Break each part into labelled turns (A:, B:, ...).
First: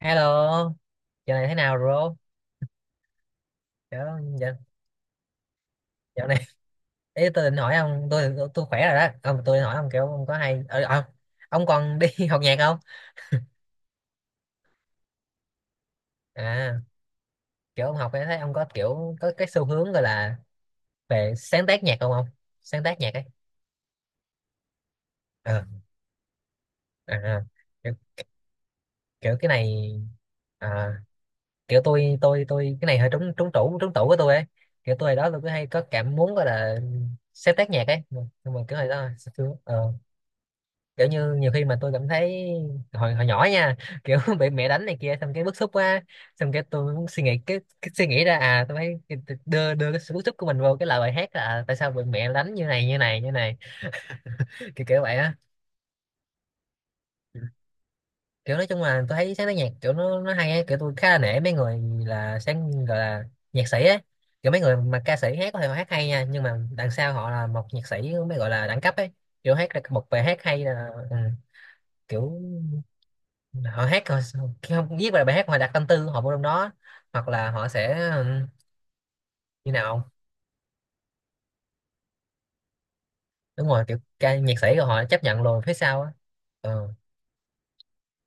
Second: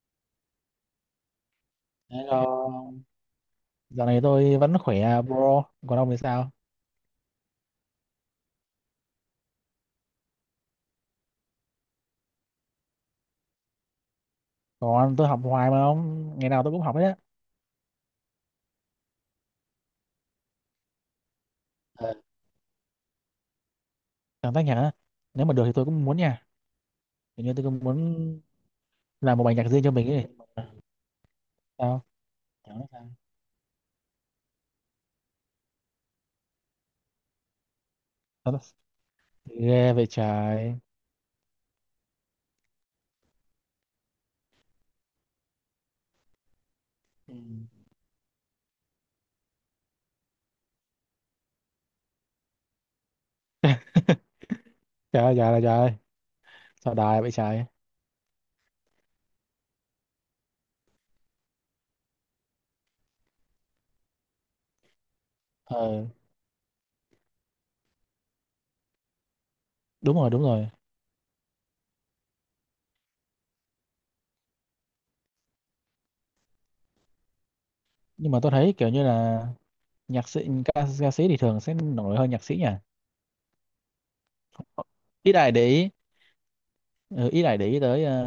A: Hello, giờ này thế nào rồi?
B: Hello, dạo
A: Dạo,
B: này
A: giờ,
B: tôi vẫn khỏe bro, còn ông thì
A: dạo này
B: sao?
A: ý tôi định hỏi ông, tôi khỏe rồi đó. Ông tôi định hỏi ông kiểu ông có hay ông còn đi học nhạc không?
B: Còn tôi học hoài mà ông, ngày nào tôi
A: À,
B: cũng học hết á.
A: kiểu ông học ấy thấy ông có kiểu có cái xu hướng gọi là về sáng tác nhạc không
B: Ờ,
A: ông? Sáng tác nhạc ấy.
B: chẳng tách nhở, nếu mà được
A: Ờ,
B: thì tôi cũng muốn nha.
A: à, à,
B: Kiểu như tôi cũng
A: kiểu,
B: muốn
A: kiểu
B: làm một
A: cái
B: bài nhạc
A: này
B: riêng cho mình ấy.
A: à, kiểu
B: Sao?
A: tôi tôi
B: Chẳng
A: tôi cái
B: nói
A: này hơi
B: sao.
A: trúng trúng tủ của tôi ấy. Kiểu tôi hồi đó tôi cứ hay có cảm muốn gọi là sáng tác nhạc ấy,
B: Sao
A: nhưng
B: nó-
A: mà kiểu hồi đó
B: Ghê vậy trời.
A: kiểu như nhiều khi mà tôi cảm thấy hồi hồi nhỏ nha, kiểu bị mẹ đánh này kia xong cái bức xúc quá, xong cái tôi muốn suy nghĩ
B: Ừ.
A: cái suy nghĩ ra à tôi phải đưa đưa cái sự bức xúc của mình vô cái lời bài hát là à, tại sao bị mẹ đánh như này như này như này, kiểu kiểu vậy
B: Trời
A: á.
B: ơi, trời ơi, trời ơi. Sao đài vậy trời.
A: Kiểu nói chung là tôi thấy sáng tác nhạc kiểu nó hay ấy. Kiểu tôi khá là nể mấy người là sáng gọi là nhạc sĩ ấy, kiểu mấy người mà ca sĩ hát có thể mà hát
B: Ờ,
A: hay nha nhưng mà đằng sau họ là một nhạc sĩ mới gọi là đẳng cấp ấy. Kiểu hát được một
B: đúng
A: bài
B: rồi,
A: hát
B: đúng
A: hay
B: rồi.
A: là ừ, kiểu họ hát họ khi không viết bài bài hát họ đặt tâm tư của họ vô trong đó, hoặc là họ sẽ
B: Nhưng mà tôi thấy kiểu như là
A: như nào không?
B: nhạc sĩ, ca sĩ thì thường sẽ nổi hơn nhạc sĩ nhỉ?
A: Đúng rồi, kiểu ca nhạc sĩ rồi họ chấp
B: Ít
A: nhận
B: ai
A: luôn
B: để
A: phía
B: ý,
A: sau á. Ừ.
B: ừ, ít ai để ý tới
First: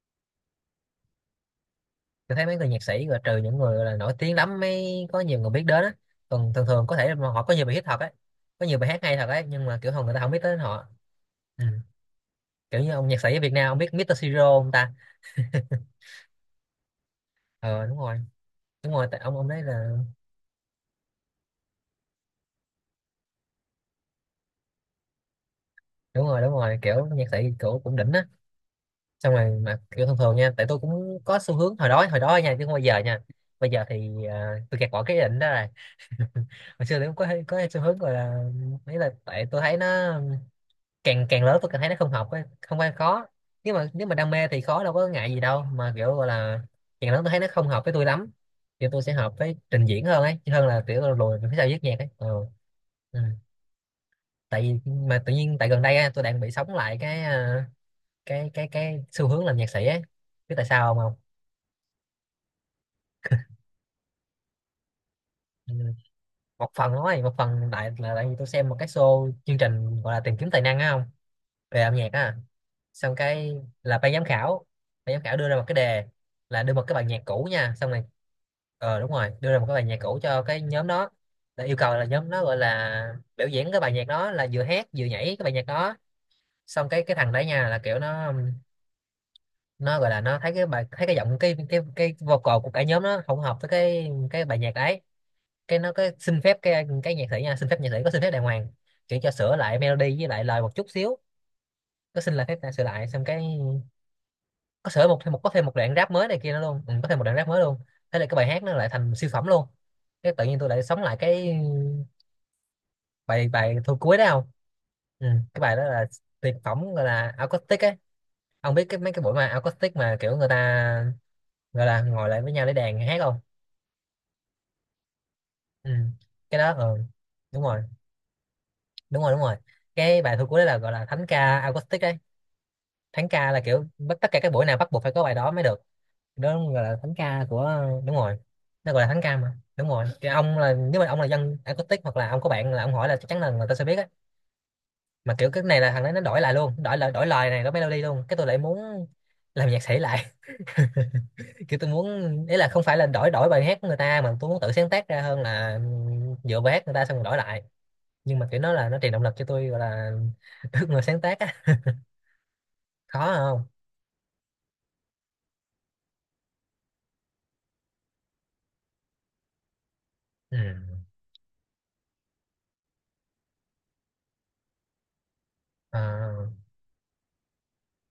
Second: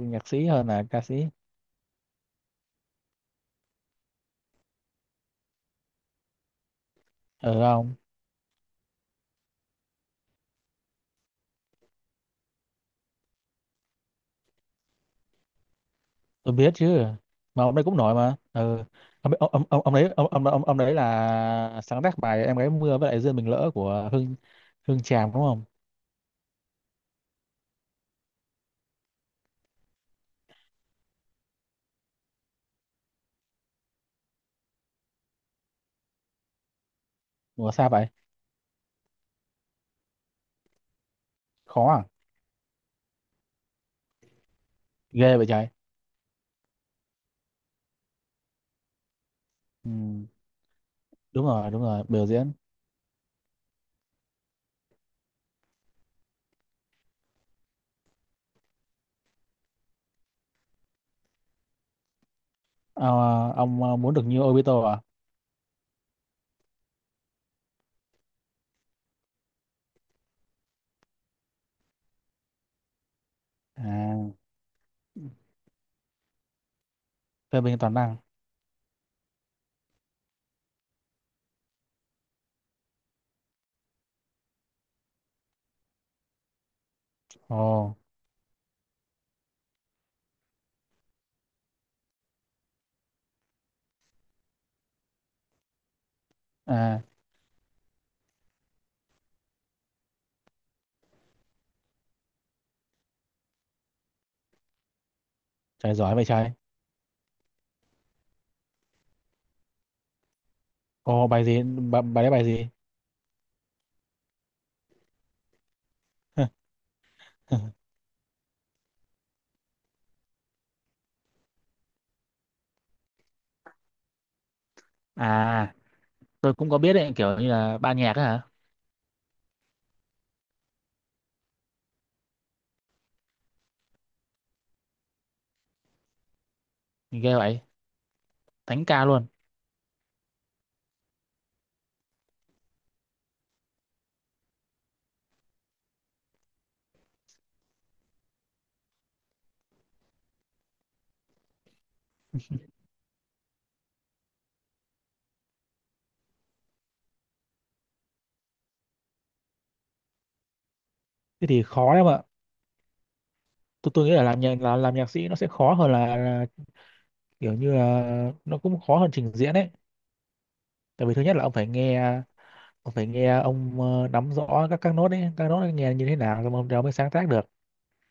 B: nhạc sĩ hơn là ca sĩ.
A: Tôi thấy mấy người nhạc sĩ rồi trừ những người gọi là nổi tiếng lắm mới có nhiều người biết đến á, còn thường thường có thể là họ
B: Ừ
A: có nhiều bài hit
B: không?
A: thật á, có nhiều bài hát hay thật ấy nhưng mà kiểu không, người ta không biết tới họ. Ừ. Kiểu như ông nhạc sĩ ở Việt Nam ông biết Mr. Siro không ta?
B: Tôi biết chứ mà ông đấy
A: Ờ
B: cũng
A: đúng
B: nổi
A: rồi,
B: mà ừ.
A: đúng rồi, tại ông đấy là
B: Ông đấy là sáng tác bài em gái mưa với lại duyên mình lỡ của Hương Hương Tràm đúng không.
A: đúng rồi, đúng rồi, kiểu nhạc sĩ cổ cũng đỉnh á. Xong rồi mà kiểu thường thường nha, tại tôi cũng có xu hướng hồi đó nha, chứ không bao giờ nha, bây giờ thì à, tôi gạt bỏ cái ý định đó rồi. Hồi xưa thì cũng có
B: Ủa
A: xu
B: sao
A: hướng
B: vậy.
A: gọi là ấy là tại tôi thấy nó càng càng lớn tôi càng thấy
B: Khó
A: nó
B: à.
A: không học ấy, không phải khó, nếu mà đam mê thì khó đâu có ngại
B: Ghê
A: gì
B: vậy
A: đâu
B: trời.
A: mà kiểu gọi là càng lớn tôi thấy nó không hợp với tôi lắm, kiểu tôi sẽ hợp với trình diễn hơn
B: Ừ.
A: ấy chứ, hơn là kiểu là lùi
B: Đúng
A: về phía sau
B: rồi
A: viết
B: đúng
A: nhạc
B: rồi
A: ấy.
B: biểu
A: Ừ.
B: diễn.
A: Ừ. Tại vì mà tự nhiên tại gần đây á, tôi đang bị sống lại cái à, cái xu hướng làm nhạc sĩ ấy, biết tại sao không? Không?
B: À, ông muốn được như Obito à.
A: Ừ, một phần thôi, một phần tại là tại vì tôi xem một cái show chương trình gọi là tìm kiếm tài năng á, không về âm nhạc á, xong cái là ban giám
B: À,
A: khảo, ban giám khảo đưa ra một cái đề là đưa một cái bài nhạc cũ
B: phê
A: nha,
B: bình
A: xong
B: toàn
A: rồi
B: năng.
A: ờ đúng rồi, đưa ra một cái bài nhạc cũ cho cái nhóm đó, là yêu cầu là nhóm đó gọi là biểu diễn cái bài nhạc đó là vừa hát vừa nhảy cái bài nhạc đó, xong cái thằng đấy
B: Ồ.
A: nha là kiểu nó gọi là nó thấy cái bài, thấy cái giọng cái vocal của cả nhóm nó không hợp với cái bài nhạc đấy, cái nó có xin phép cái
B: À.
A: cái nhạc sĩ nha, xin phép nhạc sĩ, có xin phép đàng hoàng kiểu cho sửa lại melody với lại lời một chút xíu, có xin là phép ta sửa lại, xong cái có sửa một thêm một, có thêm một đoạn
B: Trời
A: rap
B: giỏi vậy
A: mới này
B: trời.
A: kia nữa luôn, ừ, có thêm một đoạn rap mới luôn. Thế là cái bài hát nó lại thành siêu phẩm luôn, cái tự nhiên tôi lại sống lại
B: Ồ bài
A: cái
B: gì bài đấy bài gì.
A: bài, thu cuối đó không? Ừ, cái bài đó là tuyệt phẩm gọi là acoustic ấy. Ông biết cái mấy cái buổi mà acoustic mà kiểu người ta gọi là ngồi lại với nhau để đàn hát không?
B: À
A: Ừ.
B: tôi
A: Cái
B: cũng
A: đó
B: có biết
A: ừ
B: đấy kiểu như
A: đúng
B: là
A: rồi,
B: ban nhạc á hả.
A: đúng rồi, đúng rồi, cái bài thu cuối đấy là gọi là thánh ca acoustic đấy. Thánh ca là kiểu tất cả các buổi nào bắt buộc phải có bài đó mới được, đó gọi là thánh
B: Ghê
A: ca
B: vậy.
A: của, đúng rồi,
B: Thánh
A: nó gọi
B: ca
A: là thánh
B: luôn.
A: ca mà, đúng rồi. Cái ông là nếu mà ông là dân acoustic hoặc là ông có bạn là ông hỏi là chắc chắn là người ta sẽ biết á. Mà kiểu cái này là thằng đấy nó đổi lại luôn, đổi lại đổi lời này, đổi melody luôn, cái tôi lại muốn làm nhạc sĩ lại. Kiểu tôi muốn, ý là không phải là đổi đổi bài hát của người ta mà tôi muốn tự sáng tác ra hơn là dựa bài hát người ta xong rồi đổi lại, nhưng mà kiểu nó là nó truyền động lực cho tôi gọi là ước mơ sáng tác
B: Thế thì
A: á.
B: khó đấy mà.
A: Khó không?
B: Tôi nghĩ là làm nhạc sĩ nó sẽ khó hơn là. Kiểu như là nó cũng khó hơn trình diễn ấy.
A: Ừ.
B: Tại vì thứ nhất là ông phải nghe. Ông phải nghe ông nắm rõ các nốt ấy, các nốt ấy nghe như thế nào
A: À,
B: rồi ông mới sáng tác được.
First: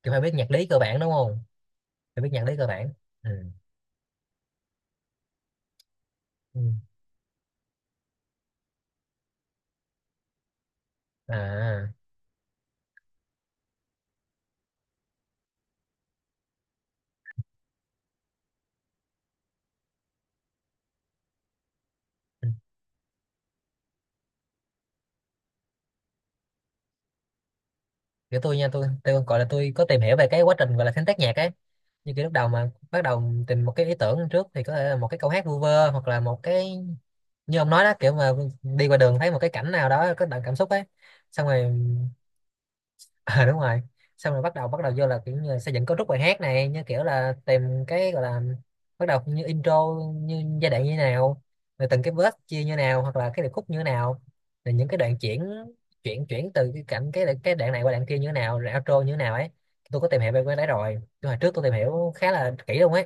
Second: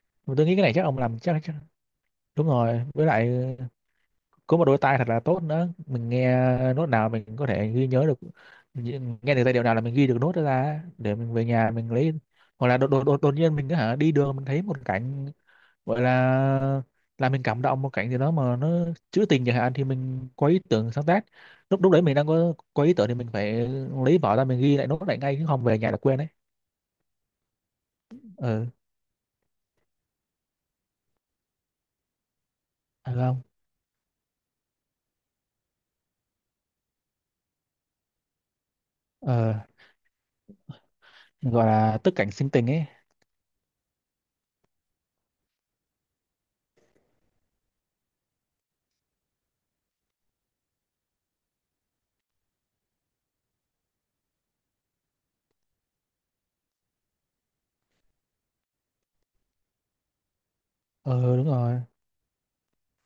A: kiểu phải biết
B: Mà tôi
A: nhạc
B: nghĩ cái
A: lý
B: này
A: cơ
B: chắc ông
A: bản đúng
B: làm
A: không?
B: chắc.
A: Phải biết nhạc
B: Đúng
A: lý cơ
B: rồi
A: bản.
B: với lại
A: Ừ.
B: có một đôi tai thật là tốt nữa mình nghe
A: Ừ.
B: nốt nào mình có thể ghi nhớ được, nghe được giai điệu nào là mình ghi được nốt đó ra để mình về nhà mình
A: À.
B: lấy, hoặc là đột nhiên mình cứ hả đi đường mình thấy một cảnh. Vậy là mình cảm động một cảnh gì đó mà nó trữ tình chẳng hạn thì mình có ý tưởng sáng tác. Lúc lúc đấy mình đang
A: Ừ.
B: có ý tưởng thì mình phải lấy vở ra mình ghi lại nốt lại ngay chứ không về nhà là quên đấy.
A: Kiểu tôi
B: Ừ,
A: nha, tôi gọi là tôi có tìm hiểu về cái quá trình gọi là sáng tác nhạc ấy, như kiểu lúc đầu mà bắt
B: phải
A: đầu
B: không?
A: tìm một cái ý tưởng trước thì có thể là một cái câu hát vu vơ hoặc là một cái như ông nói đó, kiểu mà đi qua đường thấy một cái
B: Ờ,
A: cảnh nào đó có đậm cảm xúc ấy, xong
B: gọi
A: rồi
B: là tức cảnh sinh tình ấy.
A: à, đúng rồi, xong rồi bắt đầu vô là kiểu như là xây dựng cấu trúc bài hát này, như kiểu là tìm cái gọi là bắt đầu như intro như giai đoạn như thế nào, rồi từng cái verse chia như nào hoặc là cái điệp khúc như thế nào, rồi những cái đoạn chuyển, chuyển từ cái cảnh cái đoạn này qua đoạn kia như thế nào, rồi outro như thế nào ấy. Tôi có tìm hiểu về cái đấy rồi, tôi
B: Ờ
A: hồi
B: đúng
A: trước tôi tìm
B: rồi.
A: hiểu khá là kỹ luôn ấy,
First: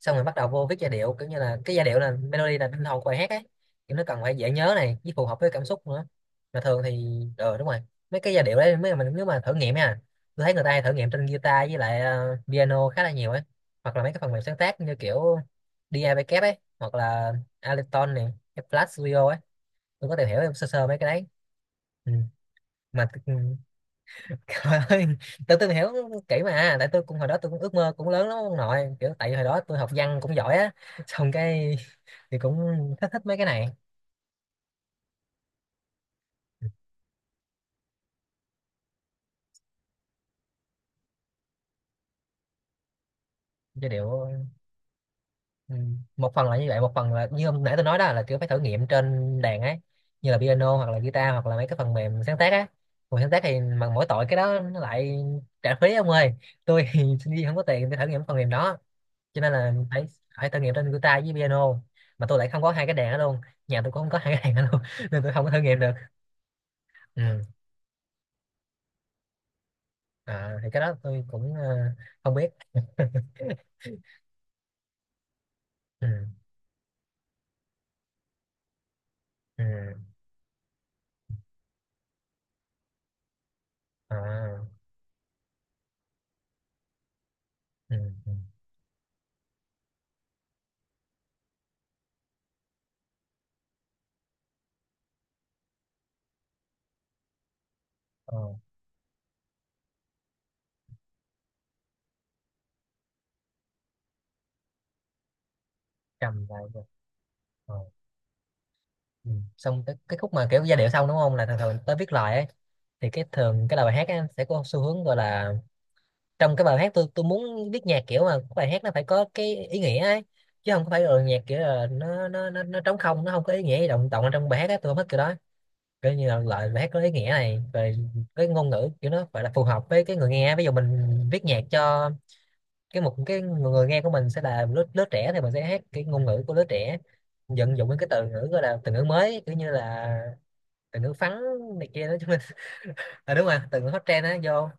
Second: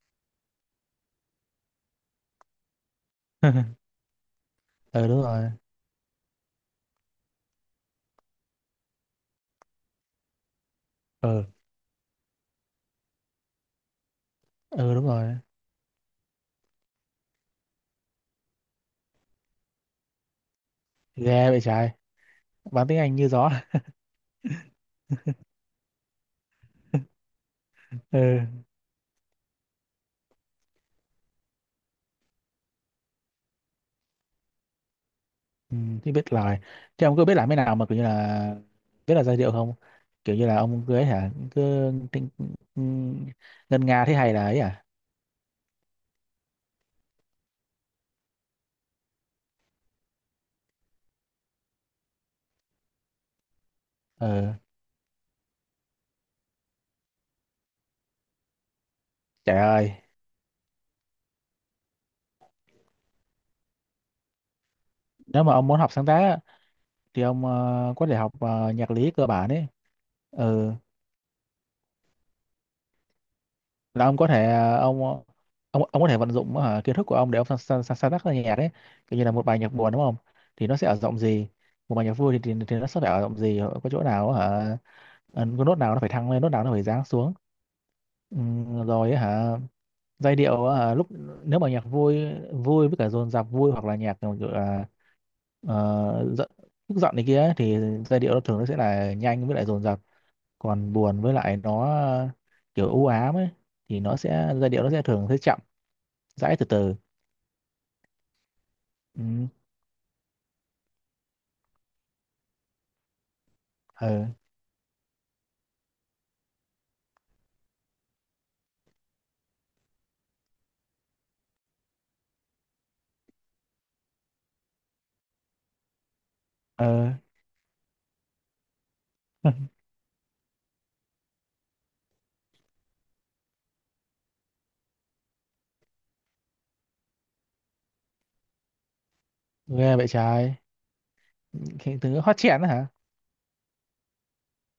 A: xong rồi bắt đầu vô viết giai điệu, kiểu như là cái giai điệu là melody là tinh hồn của bài hát ấy, kiểu nó cần phải dễ nhớ này
B: Ờ
A: với
B: đúng
A: phù hợp với
B: rồi.
A: cảm xúc nữa. Mà thường thì ờ đúng rồi, mấy cái giai điệu đấy mấy mình nếu mà thử nghiệm nha, tôi thấy người ta hay thử nghiệm trên
B: Ờ
A: guitar với lại piano khá là nhiều ấy, hoặc là mấy cái phần mềm sáng tác như
B: ờ đúng rồi.
A: kiểu DAW ấy, hoặc là Ableton này, Flash Studio ấy, tôi có tìm hiểu sơ sơ mấy cái đấy.
B: Ghê vậy trời.
A: Ừ.
B: Bán tiếng
A: mà
B: Anh như
A: ừ,
B: gió.
A: ơi, tôi hiểu kỹ mà, tại tôi cũng hồi đó tôi cũng ước mơ cũng lớn lắm
B: Ừ,
A: ông nội, kiểu tại vì hồi đó tôi học văn cũng giỏi á, xong cái thì cũng thích thích mấy cái này.
B: ừ thì biết lời. Thế ông cứ biết làm thế nào mà kiểu như là biết là giai điệu không? Kiểu như là ông cứ cưới hả? Ngân
A: Giai
B: nga thế
A: điệu
B: hay là ấy à?
A: ừ, một phần là như vậy, một phần là như hôm nãy tôi nói đó là kiểu phải thử nghiệm trên đàn ấy, như là piano hoặc là guitar hoặc là mấy cái phần mềm sáng tác á, còn sáng tác thì mà mỗi tội cái
B: Ừ
A: đó nó lại trả phí ông ơi. Tôi thì sinh viên không có tiền để thử nghiệm phần mềm đó, cho nên
B: trời
A: là
B: ơi
A: phải phải thử nghiệm trên guitar với piano, mà tôi lại không có hai cái đàn đó luôn, nhà tôi cũng không có hai cái đàn đó luôn nên tôi
B: nếu
A: không có
B: mà
A: thử
B: ông
A: nghiệm
B: muốn
A: được.
B: học sáng tác á, thì
A: Ừ.
B: ông có thể học nhạc lý cơ bản ấy.
A: À, thì
B: Ừ
A: cái đó tôi cũng không biết.
B: là ông có thể ông ông
A: Ừ.
B: có thể vận dụng kiến thức của ông để ông sáng tác ra nhạc ấy. Kiểu như là một bài
A: Ừ.
B: nhạc buồn đúng không, thì nó sẽ ở giọng gì. Một bài nhạc vui thì thì nó sẽ phải ở giọng gì có chỗ nào hả.
A: À.
B: Có nốt nào nó phải thăng lên nốt nào nó phải giáng xuống.
A: Ừ. Ừ.
B: Ừ, rồi hả. Giai điệu à, lúc nếu mà nhạc vui, vui với cả dồn dập vui hoặc là nhạc kiểu kiểu là giận tức giận này kia ấy, thì giai điệu
A: Ờ,
B: nó thường nó sẽ là nhanh với lại dồn dập. Còn buồn với lại nó kiểu u ám ấy, thì nó sẽ giai điệu nó sẽ thường sẽ chậm
A: cầm
B: rãi
A: lại
B: từ
A: rồi.
B: từ.
A: Ờ.
B: Ừ
A: Ừ. Xong cái khúc mà kiểu giai điệu xong đúng không là thường thường tới viết lời ấy. Thì cái thường cái lời bài hát
B: ờ
A: ấy sẽ có xu hướng gọi là trong cái bài hát, tôi muốn viết nhạc kiểu mà bài hát nó phải có cái ý nghĩa ấy, chứ không có phải là nhạc kiểu là nó trống không, nó không có ý nghĩa gì, động động ở trong bài hát ấy. Tôi không thích kiểu đó, kiểu như là loại bài hát có ý
B: ờ.
A: nghĩa này rồi. Cái ngôn ngữ kiểu nó phải là phù hợp với cái người nghe. Ví dụ mình viết nhạc cho cái một cái người nghe của mình sẽ là lứa lứa trẻ thì mình sẽ hát cái ngôn ngữ của lứa trẻ, vận dụng những cái từ ngữ, gọi là từ ngữ mới, kiểu như
B: Ghê
A: là
B: vậy trái.
A: từ ngữ phắn này
B: Cái
A: kia đó
B: thứ
A: chúng
B: hot
A: mình.
B: trend đó hả.
A: À, đúng rồi, từ ngữ hot trend á vô.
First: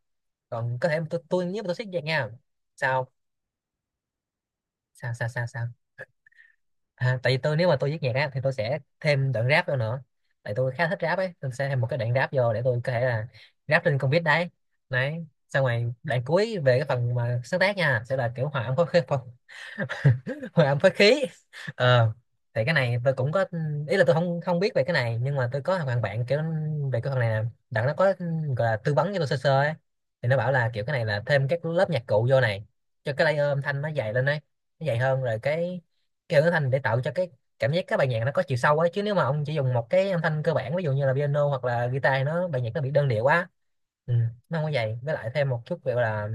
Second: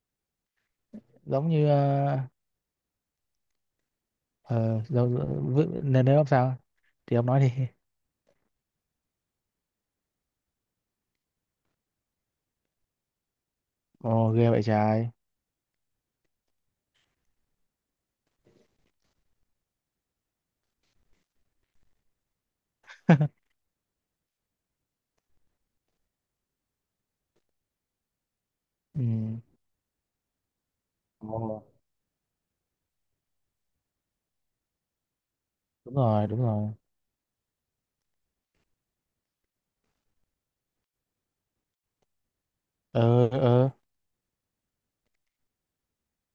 A: Còn có thể tôi
B: Giống
A: nhớ
B: như
A: tôi thích vậy nha. Sao
B: ờ,
A: sao
B: giống
A: sao sao sao?
B: nên nếu ông sao thì
A: À,
B: ông
A: tại vì
B: nói
A: tôi, nếu
B: đi.
A: mà tôi viết nhạc á thì tôi sẽ thêm đoạn rap vô nữa. Tại tôi khá thích rap ấy, tôi sẽ thêm một cái đoạn rap vô để tôi có thể là rap trên con beat
B: Ồ
A: đấy.
B: ghê vậy trái.
A: Đấy, xong rồi đoạn cuối về cái phần mà sáng tác nha sẽ là kiểu hòa âm phối khí. Hòa âm phối khí. ờ thì cái này tôi cũng có ý là tôi không không biết về cái này, nhưng mà tôi có thằng bạn kiểu về cái phần này nè, đặng nó có gọi là tư
B: Ừ.
A: vấn cho tôi sơ sơ ấy. Thì nó bảo là kiểu cái này là thêm
B: Ồ.
A: các lớp nhạc cụ vô này, cho cái layer âm thanh nó dày lên đấy, nó dày hơn rồi cái
B: Đúng rồi
A: kiểu
B: đúng
A: âm thanh
B: rồi.
A: để tạo cho cái cảm giác các bài nhạc nó có chiều sâu ấy. Chứ nếu mà ông chỉ dùng một cái âm thanh cơ bản, ví dụ như là piano hoặc là guitar, thì nó bài nhạc nó bị đơn điệu
B: Ờ
A: quá.
B: ờ.
A: Ừ, nó không có vậy, với lại thêm một chút kiểu là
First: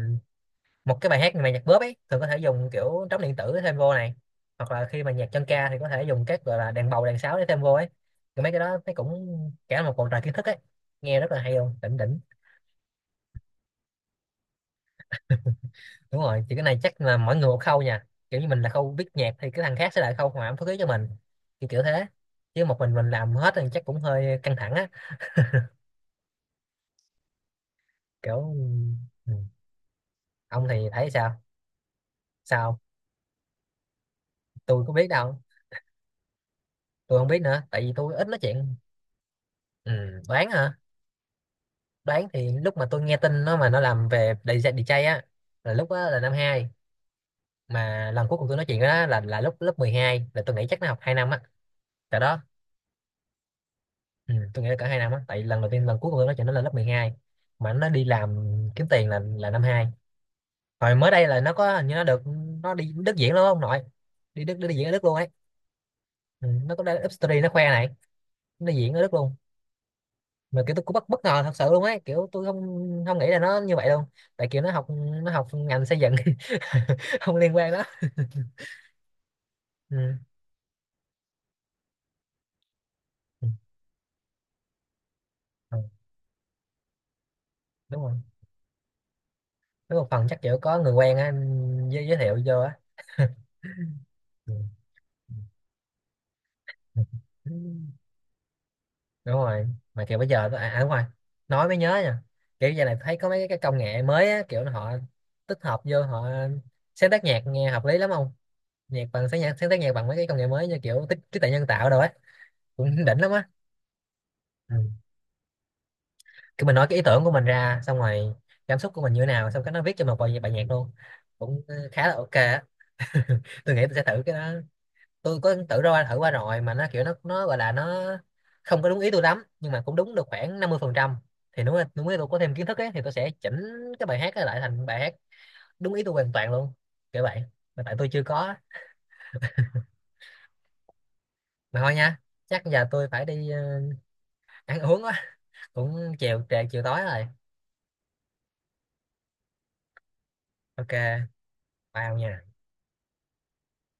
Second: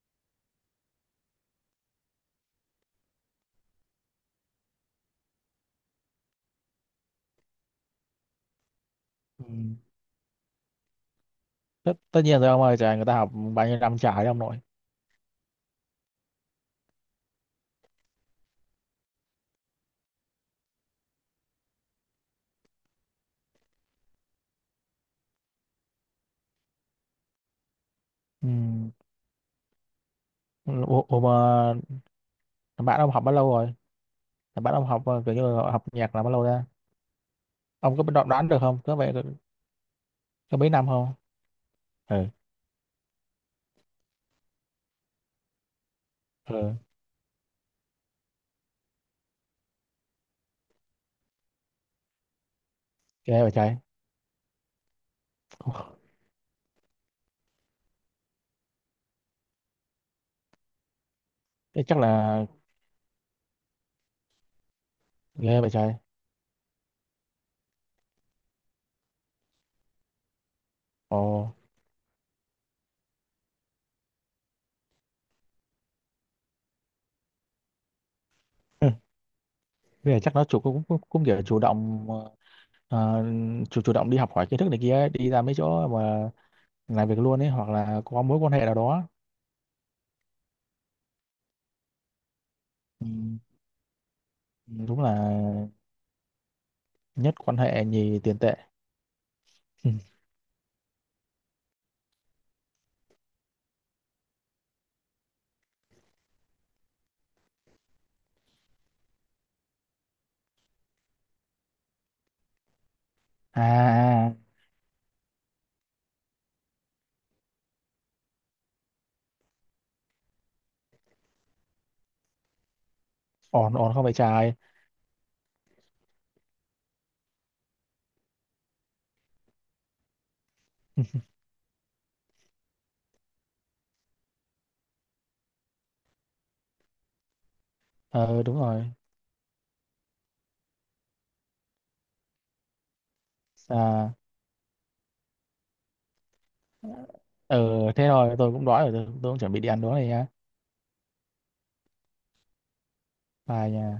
A: một cái bài hát mà nhạc bóp ấy thường có thể dùng kiểu trống điện tử thêm vô này, hoặc là khi mà nhạc chân ca thì có thể dùng các gọi là đàn bầu, đàn sáo để thêm vô ấy. Thì mấy cái đó thấy
B: Ừ.
A: cũng cả một bầu trời kiến thức ấy, nghe rất là hay luôn, đỉnh đỉnh.
B: Tất nhiên rồi ông ơi trời người ta học bao nhiêu năm trời đấy ông nội.
A: Đúng rồi, thì cái này chắc là mỗi người một khâu nha, kiểu như mình là khâu viết nhạc thì cái thằng khác sẽ là khâu hòa âm phối khí cho mình, kiểu kiểu thế. Chứ một mình làm hết thì chắc cũng hơi căng thẳng á,
B: Ừ.
A: kiểu. Ừ. Ông thì thấy
B: Ủa
A: sao?
B: mà
A: Sao?
B: thằng bạn ông học bao lâu rồi, thằng bạn
A: Tôi
B: ông
A: có
B: học
A: biết
B: kiểu
A: đâu,
B: như là học nhạc là bao lâu ra.
A: tôi không biết nữa tại vì
B: Ông có biết
A: tôi ít
B: đoán
A: nói
B: đoán được
A: chuyện.
B: không có vậy.
A: Ừ. Đoán
B: Có mấy
A: hả?
B: năm không. Ừ.
A: Đoán thì lúc mà tôi nghe tin nó mà nó làm về đi gi đi DJ á là lúc đó là năm hai.
B: Ừ.
A: Mà lần cuối cùng tôi nói chuyện đó là lúc lớp 12, là tôi nghĩ chắc nó học 2 năm á tại đó.
B: Ghê vậy trời.
A: Ừ, tôi nghĩ là cả 2 năm á, tại lần đầu tiên lần
B: Ủa,
A: cuối cùng tôi nói chuyện nó là lớp 12. Mà nó đi làm kiếm tiền là năm hai. Hồi mới đây là nó có,
B: thế
A: hình như
B: chắc
A: nó được,
B: là
A: nó đi Đức diễn luôn không nội, đi Đức đi diễn ở Đức luôn ấy.
B: ghê vậy trời
A: Ừ, nó có up story nó khoe này, nó đi diễn ở Đức luôn. Mà kiểu tôi cũng bất bất
B: ồ.
A: ngờ thật sự luôn ấy, kiểu tôi không không nghĩ là nó như vậy luôn. Tại kiểu nó học, nó học ngành xây dựng. Không liên quan đó.
B: Ừ. Bây
A: Ừ.
B: giờ chắc nó chủ cũng cũng, cũng kiểu chủ động ờ,
A: Ừ.
B: chủ chủ động đi học hỏi kiến thức này kia ấy, đi ra mấy
A: Ừ,
B: chỗ mà làm việc luôn ấy hoặc
A: đúng
B: là
A: rồi,
B: có mối quan hệ nào đó.
A: với một phần chắc kiểu có người quen á, giới thiệu vô á.
B: Ừ.
A: Ừ.
B: Đúng là
A: Ừ.
B: nhất
A: Ừ.
B: quan hệ nhì tiền tệ.
A: Đúng rồi.
B: Ừ.
A: Mà kiểu bây giờ tôi à đúng rồi, nói mới nhớ nha. Kiểu giờ này thấy có mấy cái công nghệ mới á, kiểu họ tích hợp vô họ sáng tác nhạc, nghe hợp lý lắm không. Nhạc bằng sáng, nhạc sáng tác nhạc bằng mấy cái công nghệ mới như kiểu tích trí tuệ nhân tạo đồ á, cũng đỉnh lắm á.
B: À à,
A: Ừ. Kiểu mình nói cái ý tưởng của mình ra xong rồi cảm xúc của mình như thế nào xong cái nó viết cho một bài bài nhạc luôn, cũng khá là ok á. Tôi
B: ổn
A: nghĩ tôi
B: ổn
A: sẽ
B: không phải
A: thử cái
B: trái.
A: đó. Tôi có tự ra thử qua rồi mà nó kiểu nó gọi là nó không có đúng ý tôi lắm, nhưng mà cũng đúng được khoảng 50%. Thì nếu mà đúng ý tôi có thêm kiến thức ấy thì tôi sẽ chỉnh cái bài hát ấy lại thành bài hát đúng ý tôi hoàn toàn luôn, kiểu vậy. Mà tại tôi chưa
B: Ờ
A: có.
B: đúng rồi.
A: Mà thôi nha, chắc giờ tôi phải đi
B: À.
A: ăn uống á, cũng chiều trễ chiều tối rồi.
B: Ừ thế rồi tôi cũng đói rồi tôi cũng chuẩn bị đi ăn đói này nhá.
A: Ok, bye ông nha.
B: Bye nha.